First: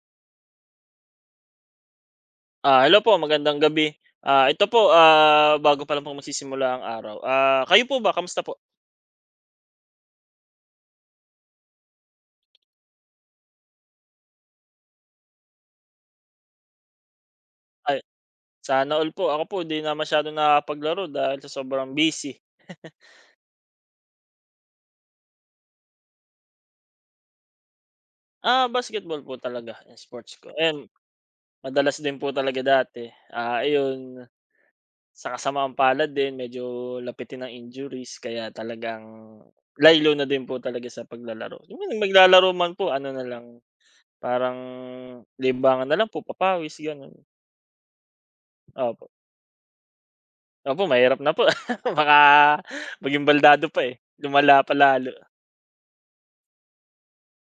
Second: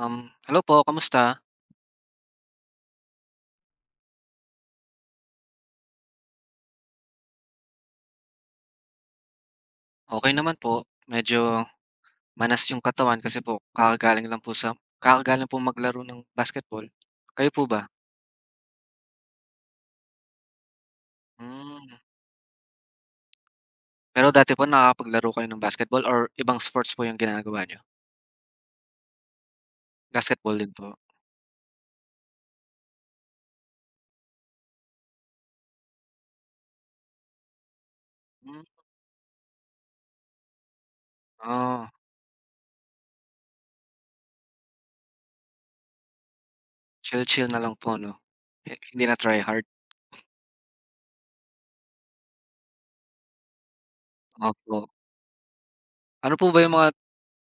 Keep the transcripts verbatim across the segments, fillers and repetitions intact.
Um, hello po, kamusta? Ah, hello po, magandang gabi. Ah, ito po, ah, bago pa lang po masisimula ang araw. Ah, kayo po ba, kamusta po? Okay naman po. Medyo manas yung katawan kasi po kakagaling lang po sa kakagaling po maglaro ng basketball. Kayo po ba? Ay, sana all po. Ako po 'di na masyadong nakapaglaro dahil sa sobrang Hmm, busy. Pero dati po nakakapaglaro kayo ng basketball or ibang sports po yung ginagawa niyo? Ah, basketball po talaga ang sports ko. Basketball din Ayan, po? madalas din po talaga dati. Ah, ayun, sa kasamaang palad din medyo lapitin ng injuries kaya Hmm, talagang laylo na din po talaga sa paglalaro. Yung ah, mga maglalaro man po ano na lang, parang libangan na lang po, papawis gano'n. Chill-chill na lang po 'no? Hi hindi Opo. na try-hard? Opo, mahirap na po. Baka maging baldado pa, eh, lumala pa Opo. lalo. Ano po ba yung mga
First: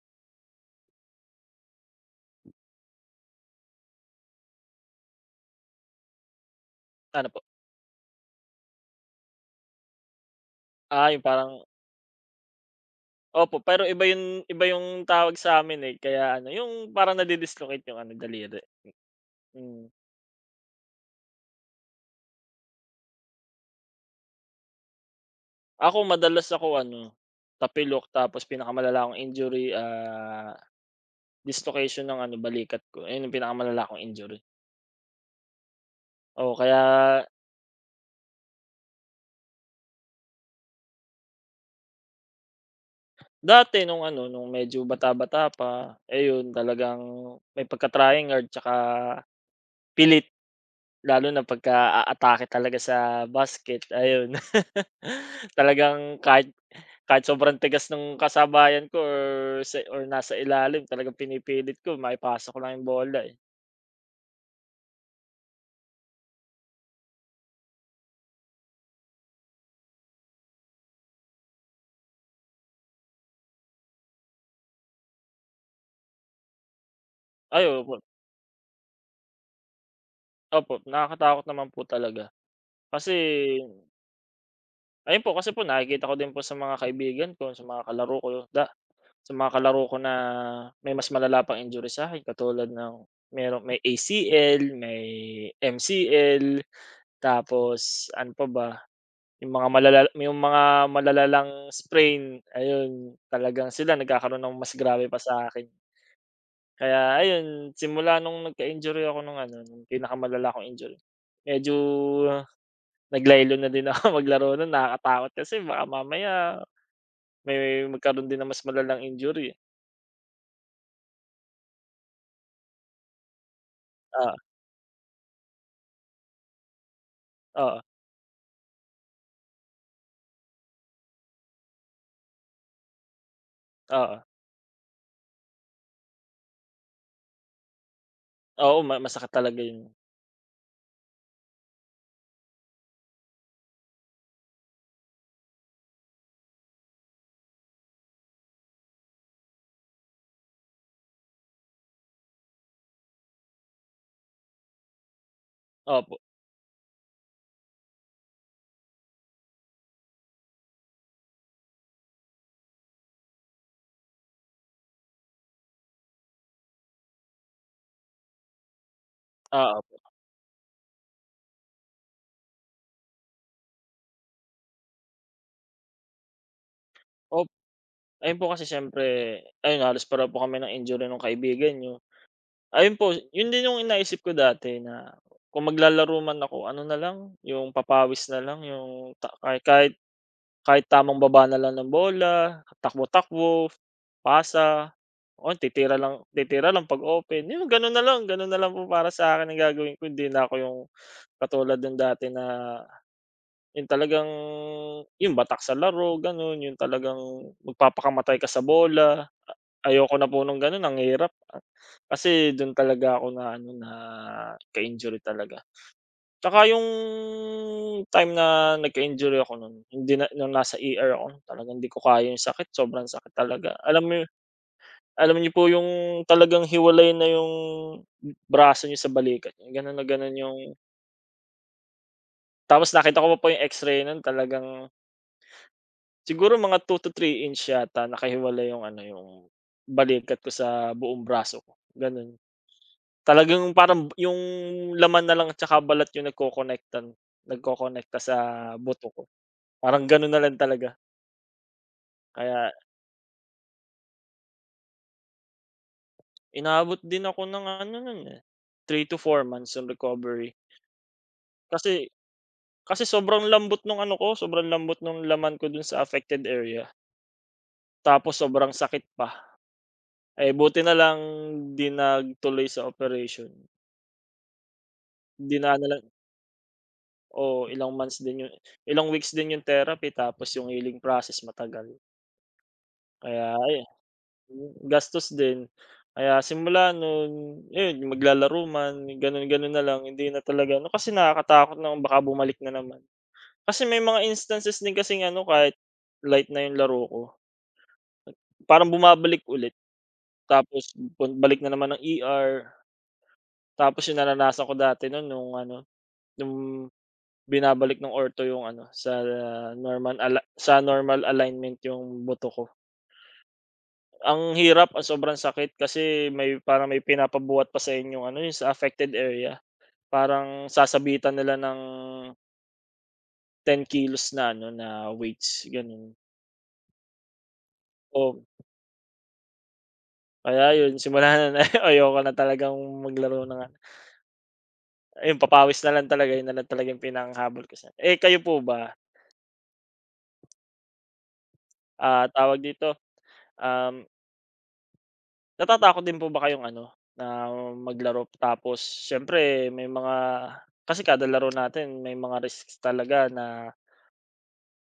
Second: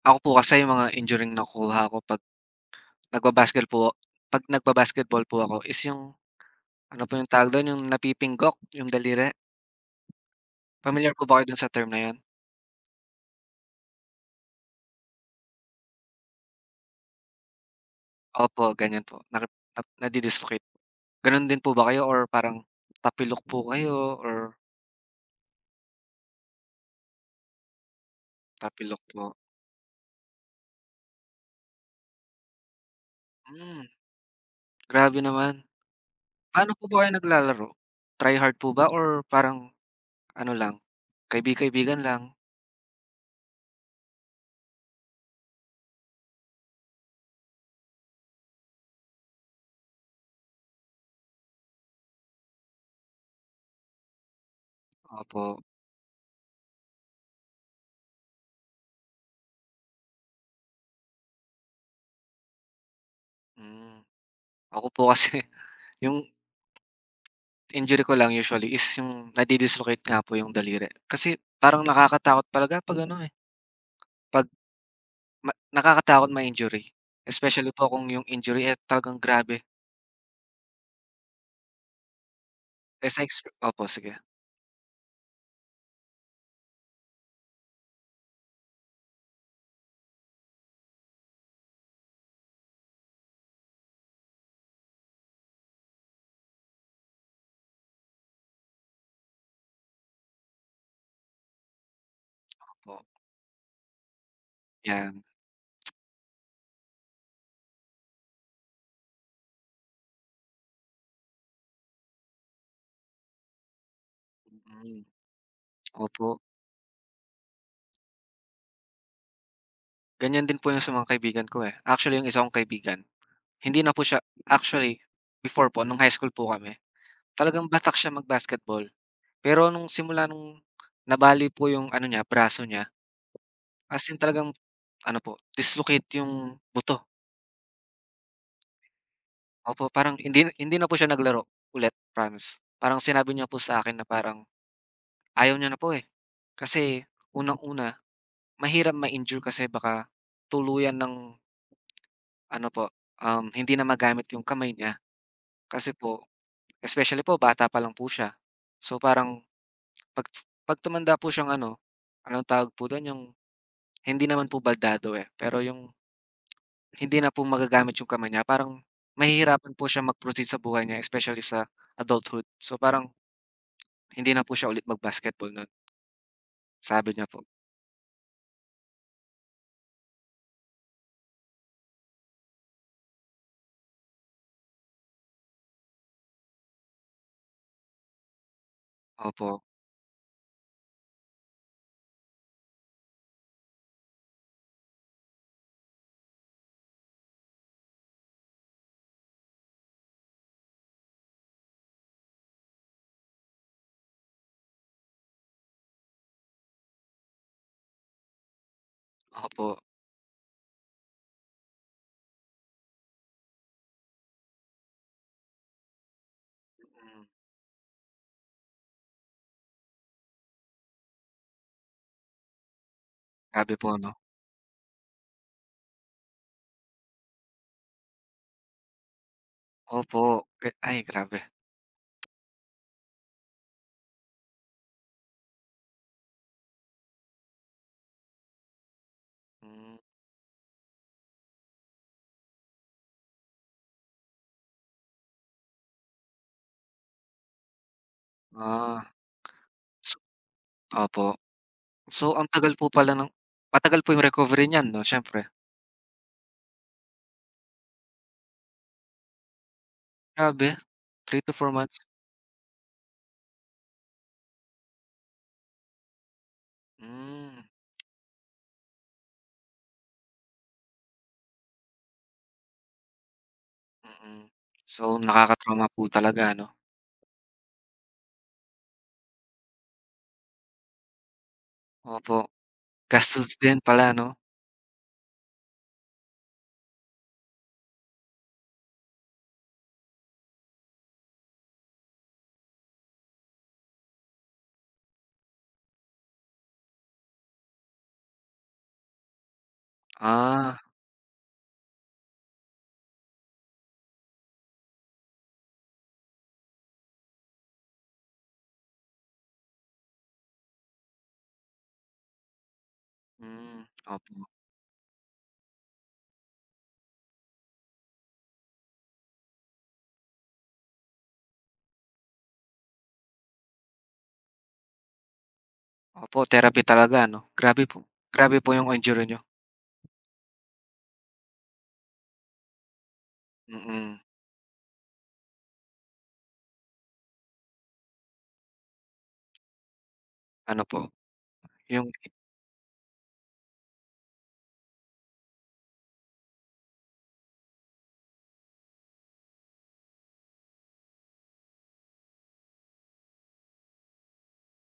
ako po kasi yung mga injuring nakukuha ko 'pag nagba po 'pag nagba-basketball po ako is yung ano po yung Ano po? tawag dun, yung napipinggok, yung daliri. Ah, Pamilyar Yung po ba kayo dun parang sa term na yun? opo, pero iba yung iba yung tawag sa amin eh, kaya ano, yung parang nadi yung ano, daliri. Opo, ganyan po. Naki Hmm. nap nadi-dislocate. Ganun din po ba kayo or parang tapilok po kayo or Ako madalas ako ano, tapilok, tapos tapilok pinakamalala kong po? injury, ah, dislocation ng ano, balikat ko. Ayun yung Hmm, pinakamalala kong injury. Grabe naman. Oo, Paano kaya po ba kayo naglalaro? Try-hard po ba or parang ano lang, kaibi-kaibigan lang? dati nung ano, nung medyo bata-bata pa, ayun talagang may pagka-tryhard 'tsaka pilit. Lalo na pagka-aatake talaga sa basket, ayun. Opo, Talagang kahit kahit sobrang tigas ng kasabayan ko, or sa or nasa ilalim talagang pinipilit ko maipasok lang yung bola, eh. hmm. Ako po kasi yung injury ko lang usually is yung nadi-dislocate nga po yung daliri. Kasi parang nakakatakot talaga 'pag ano, eh, 'pag ma nakakatakot ma-injury. Ay, Especially po opo, kung yung injury, eh, talagang grabe. opo, nakakatakot naman po talaga. Eh, Kasi sa exp opo, sige, ayun po, kasi po nakikita ko din po sa mga kaibigan ko, sa mga kalaro ko da sa mga kalaro ko na may mas malala pang injury sa'kin, katulad ng merong may A C L, may M C L, tapos ano pa ba? Yung mga malala yung mga malalalang sprain, opo, ayun talagang sila nagkakaroon ng mas grabe pa 'yan, sa'kin. Kaya ayun, simula nung nagka-injury ako nung ano, nung pinakamalala kong injury, medyo naglaylo na din ako maglaro nun, mm. nakakatakot kasi baka Opo, mamaya may magkaroon din ng mas malalang injury, eh. ganiyan din po 'yun sa mga kaibigan ko, eh. Actually, yung isa kong kaibigan, hindi na po siya Oo, actually, before po nung high school po kami, talagang oo, batak siya mag-basketball. Pero nung simula nung nabali po yung ano niya, braso niya, as in oo. talagang ano po, dislocate yung buto. Oo, ma masakit talaga yun. Opo, parang hindi hindi na po siya naglaro ulit, promise. Parang sinabi niya po sa akin na parang ayaw niya na po, eh. Kasi unang-una, mahirap ma-injure kasi baka tuluyan ng ano po, um, hindi na magamit yung kamay niya. Kasi Opo, po especially po bata pa lang po siya. So parang 'pag 'pag tumanda po siyang ano, anong tawag po dun, yung hindi naman po baldado, eh, pero yung hindi na po magagamit yung kamay niya parang mahihirapan oo po po. siya mag-proceed sa buhay niya especially sa adulthood. So parang hindi na po siya ulit mag-basketball nun, sabi niya po. Op ayun po kasi siyempre ayun halos pareho po kami ng injury nung kaibigan 'yun. Ayun po, yun din yung inaisip ko dati na kung maglalaro man ako ano na lang, yung papawis na lang, yung ta kahit Opo, kahit kahit tamang baba na lang ng bola, takbo-takbo, pasa, o titira lang titira lang 'pag open, yung gano'n na lang, gano'n na lang po para sa akin ang gagawin ko, hindi na ako yung katulad ng dati na yung talagang yung batak sa laro gano'n, yung talagang magpapakamatay ka sa bola. opo. Ayoko na po nung gano'n, ang hirap, ah, kasi do'n talaga ako na ano, na ka-injury talaga. Tsaka yung Mm, time na nagka-injury ako no'n, hindi na nung nasa E R ako talagang hindi ko kaya yung sakit, sobrang sakit talaga. Grabe po Alam 'no? mo alam niyo po yung talagang hiwalay na yung braso niyo sa balikat niyo, gano'n na gano'n Opo, yung Gra- ay, grabe. tapos nakita ko pa po yung X-ray no'n, talagang siguro mga two to three inch yata nakahiwalay yung ano, yung Hmm. balikat ko sa buong braso ko, gano'n. Talagang parang yung laman na lang at saka balat yung nagko nagkokonekta sa buto Ah, ko. Parang so gano'n na lang talaga. opo. So, ang Kaya tagal po pala ng matagal po yung recovery niyan 'no, siyempre? inaabot din ako ng ano nun, eh, three to four months yung recovery. Grabe, three to four Kasi months. kasi sobrang lambot nung ano ko, sobrang lambot nung laman ko dun sa affected area. Hmm, Tapos sobrang sakit pa. Eh, buti na lang 'di nagtuloy sa operation. mm. So, Dinaan na nakakatrauma lang po talaga, ano? oo, ilang months din yun, ilang weeks din yung therapy, tapos yung healing process matagal. Opo. Gastos Kaya ay din pala 'no? hmm, gastos din. Kaya simula no'n, 'yun maglalaro man, gano'n-gano'n na lang, hindi na talaga ano, kasi nakakatakot na kung baka bumalik na naman. Kasi may mga instances din kasing ano, kahit light na 'yung laro ko, parang bumabalik ulit Ah, tapos pag balik na naman ng E R, tapos 'yung naranasan ko dati no'n nung ano, nung binabalik ng ortho 'yung ano, sa normal ala sa normal alignment 'yung buto ko. hmm, opo. Ang hirap, ang sobrang sakit kasi may parang may pinapabuhat pa sa inyong ano, yung sa affected area. Parang sasabitan nila ng ten kilos na ano, na weights, gano'n. Opo, therapy talaga, ano? Grabe po, Oo, grabe po yung injury niyo. kaya yun simula no'n ay ayoko na talagang maglaro ng ano, Mm. ayun papawis na lang talaga, yun na lang talaga yung pinanghahabol ko sa eh, kayo po ba, Ano po, yung ah, tawag dito, um, natatakot din po ba kayong ano, na maglaro tapos siyempre may mga kasi kada laro natin may mga risks talaga na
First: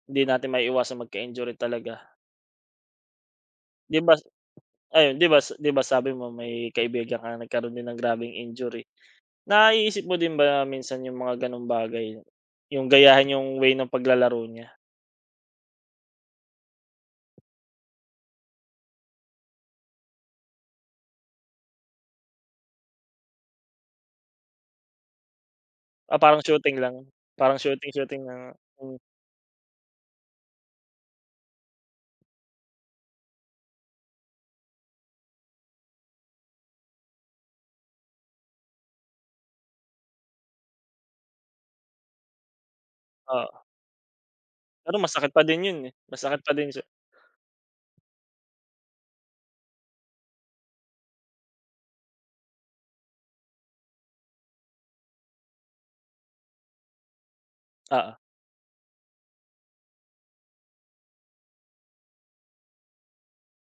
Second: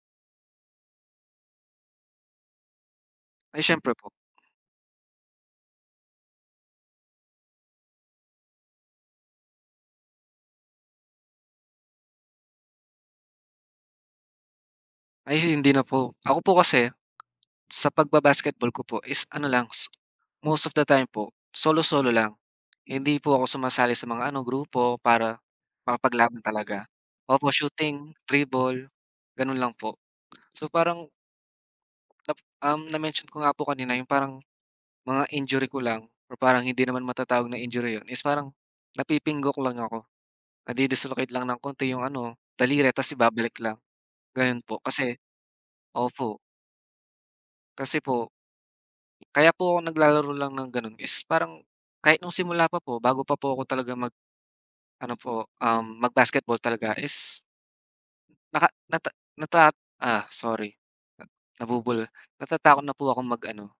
hindi natin maiiwasang magka-injury talaga. ay, siyempre 'Di po. ba ayun, 'di ba s- 'di ba sabi mo may kaibigan ka na nagkaroon din ng grabeng injury. Naiisip mo din ba minsan yung mga gano'ng bagay? Yung gayahin yung way ng paglalaro niya? Ay, hindi na po. Ako po kasi sa pagba-basketball ko po is ano lang, s most of the time po solo-solo lang. Hindi po ako sumasali sa mga ano, grupo para Ah, makapaglaban parang shooting talaga. lang, Opo, parang shooting, shooting-shooting na dribble, hmm, ganun lang po. So, parang nap um, na-mention ko nga po kanina yung parang mga injury ko lang or parang hindi naman matatawag na injury 'yun, is parang napipinggok lang ako, nadi-dislocate lang ng konti yung ano, daliri ta's ibabalik oo. lang, gano'n po. Pero Kasi masakit pa din yun, eh, masakit opo, pa din siya kasi po kaya po ako naglalaro lang ng gano'n is parang kahit nung simula pa po bago pa po ako talaga mag ano po, um, mag-basketball talaga is oo. naka nata nata ah, sorry, na nabubul natatakot na po akong mag-ano,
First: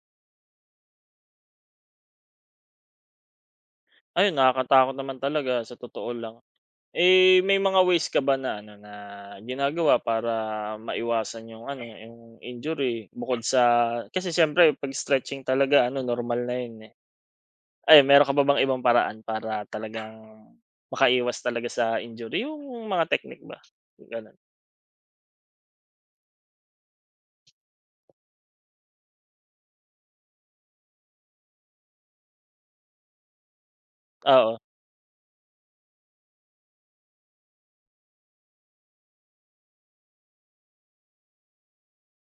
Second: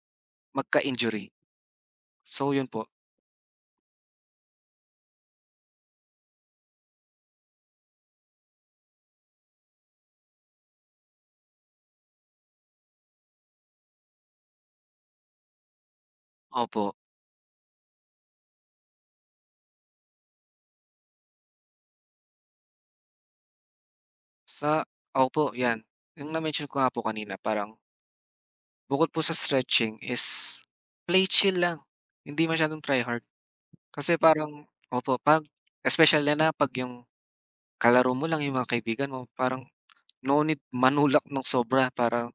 magka-injury. So yun po, Ayun, nakakatakot naman talaga sa totoo lang. Eh, may mga ways ka ba na ano, na ginagawa para maiwasan yung ano, yung injury bukod sa kasi siyempre 'pag stretching talaga ano normal na yun, opo. eh. Ay, meron ka pa bang ibang paraan para talagang makaiwas talaga sa injury, yung mga technique ba, gano'n? Sa opo, 'yan. Yung na-mention ko nga po kanina parang bukod po sa stretching is play chill lang, hindi masyadong try-hard. Kasi Oo, parang opo, 'pag especially na na 'pag yung kalaro mo lang, yung mga kaibigan mo, parang no need manulak ng sobra para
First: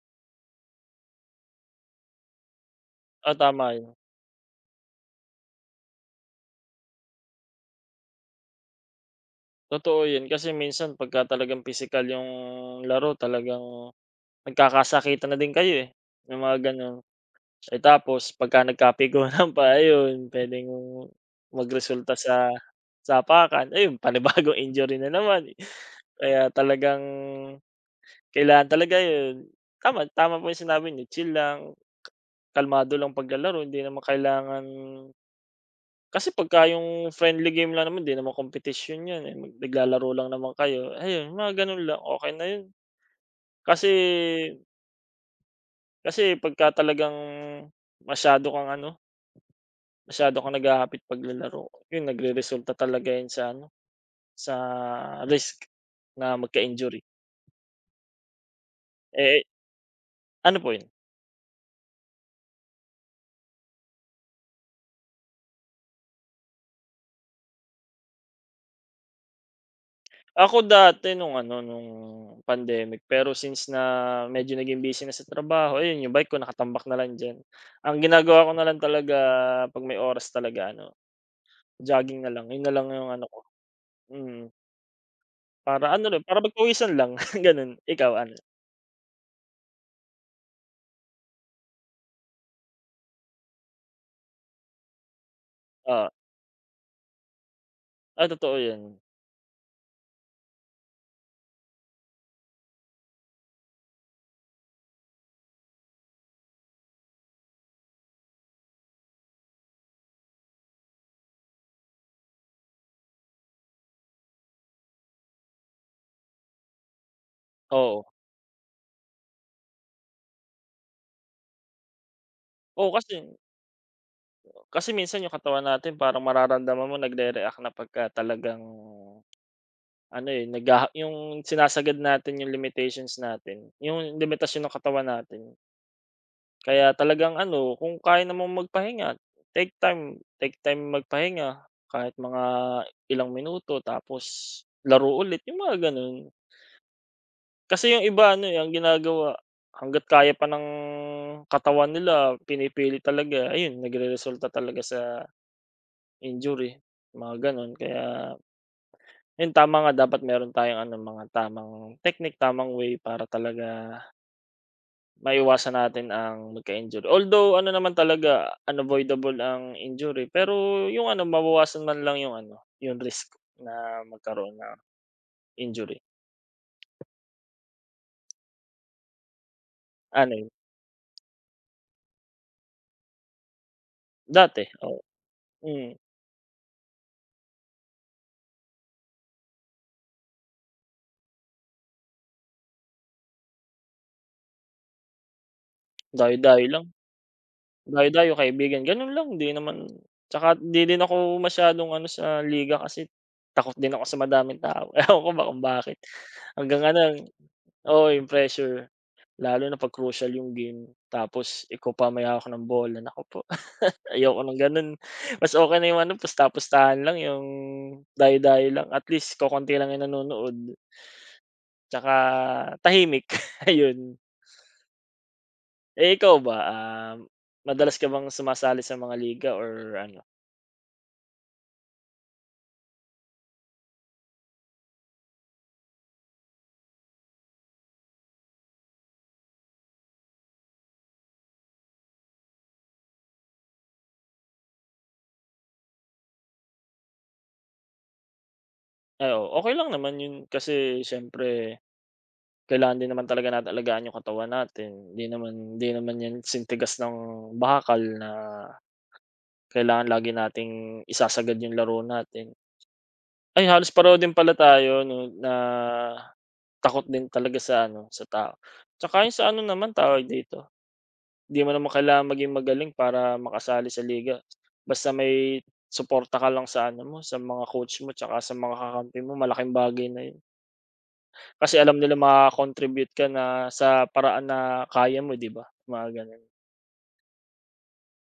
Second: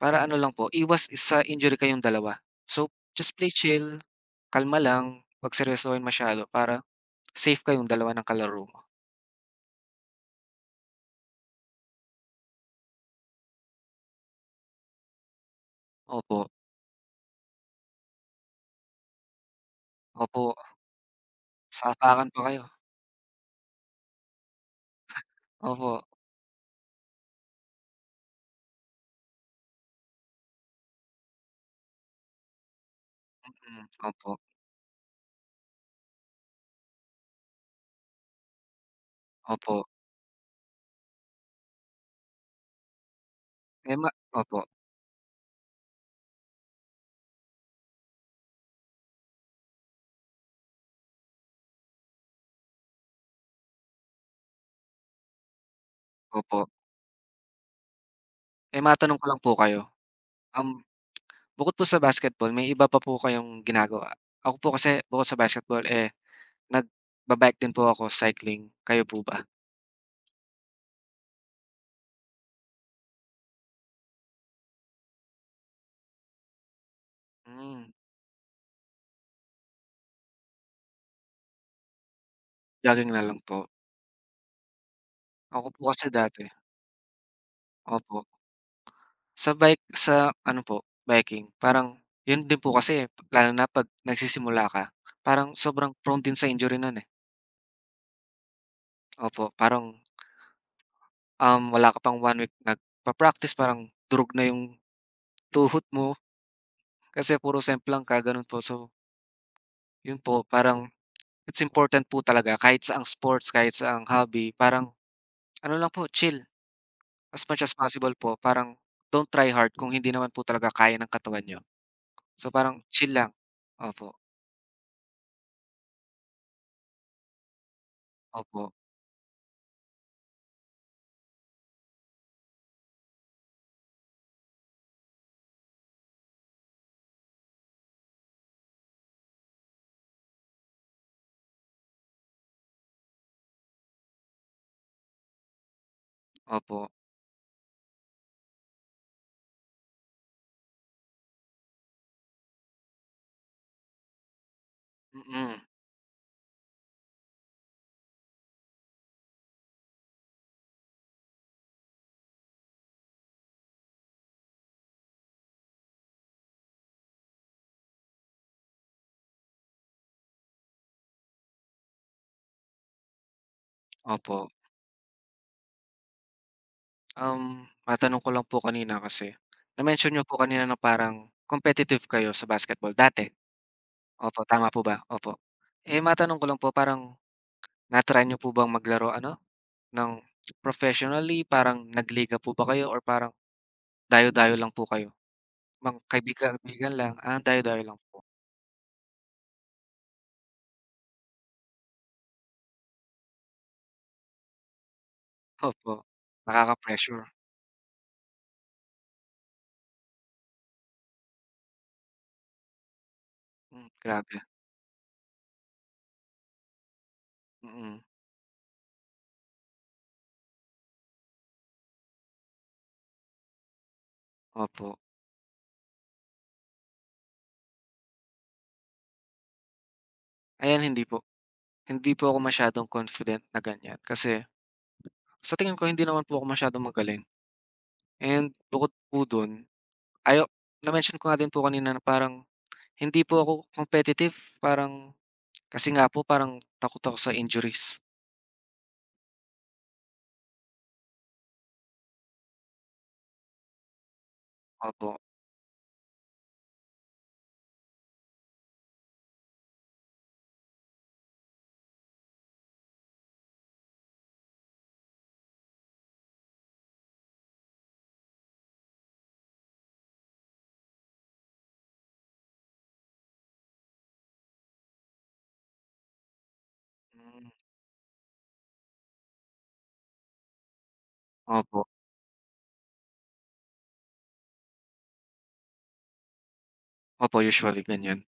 para ano lang po, iwas sa injury kayong dalawa. So, just oo, play tama yun. chill, kalma lang, 'wag seryosohin masyado para safe kayong dalawa ng kalaro mo. Totoo yun kasi minsan pagka talagang physical yung laro, talagang nagkakasakitan na din kayo, eh, yung Opo, mga gano'n. Ay tapos pagka nagkapiguran pa ayun opo, puwedeng magresulta sapakan pa sa kayo. sapakan, ayun panibagong injury na naman, eh. Opo, Kaya talagang kailangan talaga yun, tama, tama po yung sinabi niyo, chill lang, kalmado lang paglalaro, hindi mm, naman opo, kailangan kasi pagka yung friendly game lang naman, 'di naman kompetisyon yun, eh, opo. naglalaro lang naman kayo, ayun mga gano'n lang okey na yun. Kasi Eh, ma opo, kasi pagka talagang masyado kang ano masyado akong naghahapit paglalaro, yun nagreresulta talaga yun sa ano, sa risk na opo. magka-injury. Eh, matanong ko lang Eh, po kayo, ano po um, yun, bukod po sa basketball may iba pa po kayong ginagawa? Ako po kasi bukod sa basketball, eh, nagba din po ako, cycling. Kayo po ba? ako dati nung ano, nung pandemic, pero since na medyo naging busy na sa trabaho, ayun yung bike ko nakatambak na lang diyan. Hmm, Ang ginagawa ko na lang talaga 'pag may oras talaga ano, jogging na lang, yun na lang yung Jogging na ano lang ko, po. mm. Ako po Para ano kasi rin, dati para magpawisan lang, ganun. Ikaw opo, ano? sa bike sa ano po, biking parang yun din po kasi lalo na 'pag nagsisimula ka, parang sobrang Oo. prone din sa injury nun, eh. Ah, totoo yun. Opo, parang, um, wala ka pang one week nagpa-practice parang durog na yung tuhod mo kasi puro semp lang ka, ganun po. So, yun po parang it's important po talaga kahit sa ang sports, kahit sa ang hobby parang ano lang po, chill as much as Oo. possible po. Parang don't try hard kung hindi naman po talaga kaya ng katawan niyo. So, parang Oo, kasi chill lang, opo. kasi minsan yung katawan natin parang mararamdaman mo nagre-react na pagka talagang Opo, ano, eh, naghaha yung sinasagad natin yung limitations natin, yung limitasyon ng katawan natin. Kaya talagang ano, kung kaya namang magpahinga, take time, take time magpahinga kahit mga ilang minuto, tapos laro ulit, yung mga gano'n. opo, Kasi yung iba ano, eh, ang ginagawa hangga't kaya pa ng katawan nila pinipilit talaga, ayun nagreresulta talaga sa mm, injury, mga gano'n. Kaya 'yun, tama nga dapat meron tayong ano, mga tamang technique, tamang way para talaga maiwasan natin ang magka-injury. Although ano naman talaga, unavoidable ang injury, pero 'yung ano, mabawasan man lang 'yung ano, 'yung risk na opo. magkaroon ng injury. Um, matanong ko lang po kanina kasi, na-mention niyo Ano po 'yun, kanina na parang competitive kayo sa basketball dati? Opo, dati, tama po oo. ba? Opo. Mm, Eh, matanong ko lang po parang na-try niyo po bang maglaro ano, ng professionally? Parang nagliga po ba kayo or parang dayo-dayo lang po kayo? Mga dayo-dayo lang. kaibigan-kaibigan lang? Ah, dayo-dayo lang po. Dayo-dayo kaibigan, gano'n lang di naman tsaka di din ako masyadong ano sa liga kasi takot din ako sa madaming tao, ewan ko ba kung Opo, bakit. Hanggang ano nakaka-pressure. oo, yung pressure lalo na 'pag crucial yung game tapos ikaw pa may hawak ng bola, naku po Hmm, ayoko Grabe, ng gano'n. Mas okay na yung ano pusta-pustahan lang yung mm. dayo-dayo lang at least kokonti lang yung nanonood tsaka tahimik ayun. Opo. Eh, ikaw ba, Um, madalas ka bang sumasali sa mga liga or ano? Ayan, hindi po, hindi po ako masyadong confident na ganyan kasi sa tingin ko hindi naman po ako masyadong magaling, and bukod po dun, ayo na-mention ko nga din po kanina na parang hindi po ako competitive parang kasi nga po parang takot ako sa injuries. Ay, oo, okey lang naman 'yun kasi siyempre kailangan din naman talaga natin alagaan yung katawan natin. Opo, Hindi naman hindi naman 'yan sintigas ng bakal na kailangan lagi nating isasagad yung laro natin. Ay, halos pareho din pala tayo 'no, na takot din talaga sa ano, sa tao. Tsaka yung sa ano naman, tawag dito, di mo naman kailangan maging magaling para makasali sa liga. Basta may suporta ka lang sa ano mo, sa hmm, mga coach mo tsaka sa mga kakampi mo, malaking bagay na 'yun. Kasi opo. alam nila maka-contribute ka na sa paraan na kaya mo, 'di ba? Mga gano'n. Opo, usually ganyan,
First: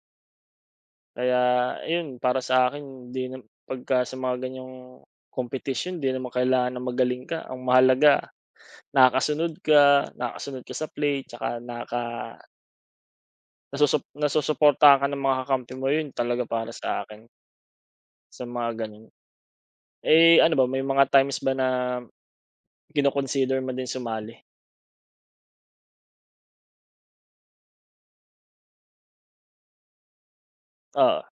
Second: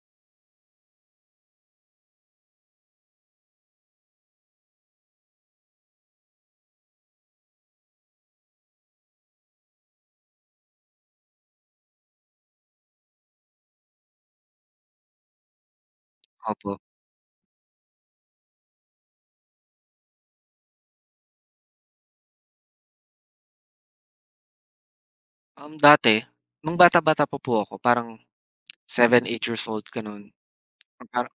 Kaya ayun, para sa akin hindi nam pagka sa mga ganiyang competition, 'di naman kailangan na magaling ka. Ang mahalaga nakakasunod ka, nakakasunod ka sa play, tsaka nakaka nasusup nasusuportahan ka ng mga kakampi mo, yun talaga para opo. sa akin, sa mga gano'n. Eh, ano ba, may mga times ba na kino-consider mo din sumali? Um, dati nung bata-bata pa po ako parang seven eight years old gano'n. Oo. Parang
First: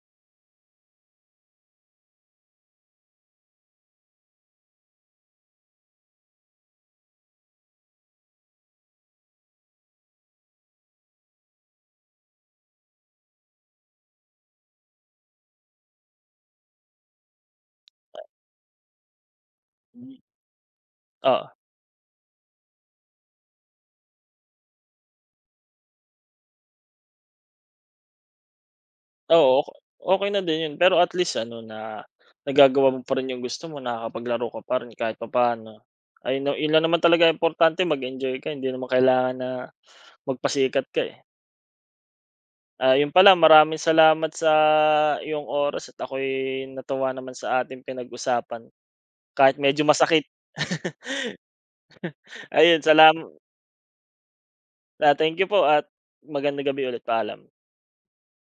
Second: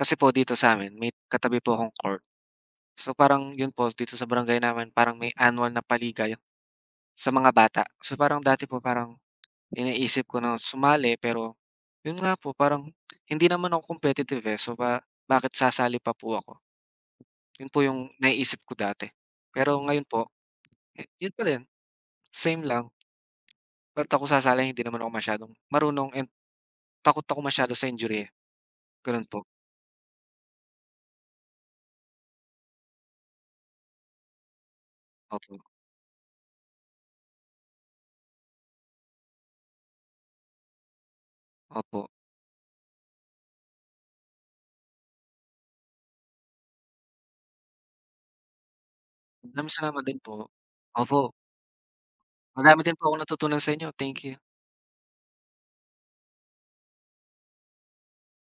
kasi po dito sa amin may katabi po akong court. So parang yun po dito sa barangay namin parang may annual na paliga sa mga bata. So parang dati po parang iniisip ko na sumali pero yun nga po parang hindi naman ako competitive, eh, so ba bakit sasali pa po ako? Yun po yung naiisip ko dati. Pero ngayon Hmm. po, eh, yun pa Oo. rin, same lang, ba't ako sasali, hindi naman ako masyadong marunong and takot ako masyado sa injury, eh, ganun po. Oo, oka okey na din 'yun pero at least ano na nagagawa mo pa rin 'yung gusto mo, nakakapaglaro ka pa rin kahit Opo, papaano. Ayun na 'yun lang naman talaga importante mag-enjoy ka, hindi naman kailangan na magpasikat ka, eh. opo. Ah, 'yun pala maraming salamat sa iyong oras at ako'y natuwa naman sa ating pinag-usapan kahit Maraming medyo salamat din masakit. po. Opo, Ayun madami din po akong salam natutunan sa inyo, thank you. ah, thank you po at magandang gabi ulit, paalam.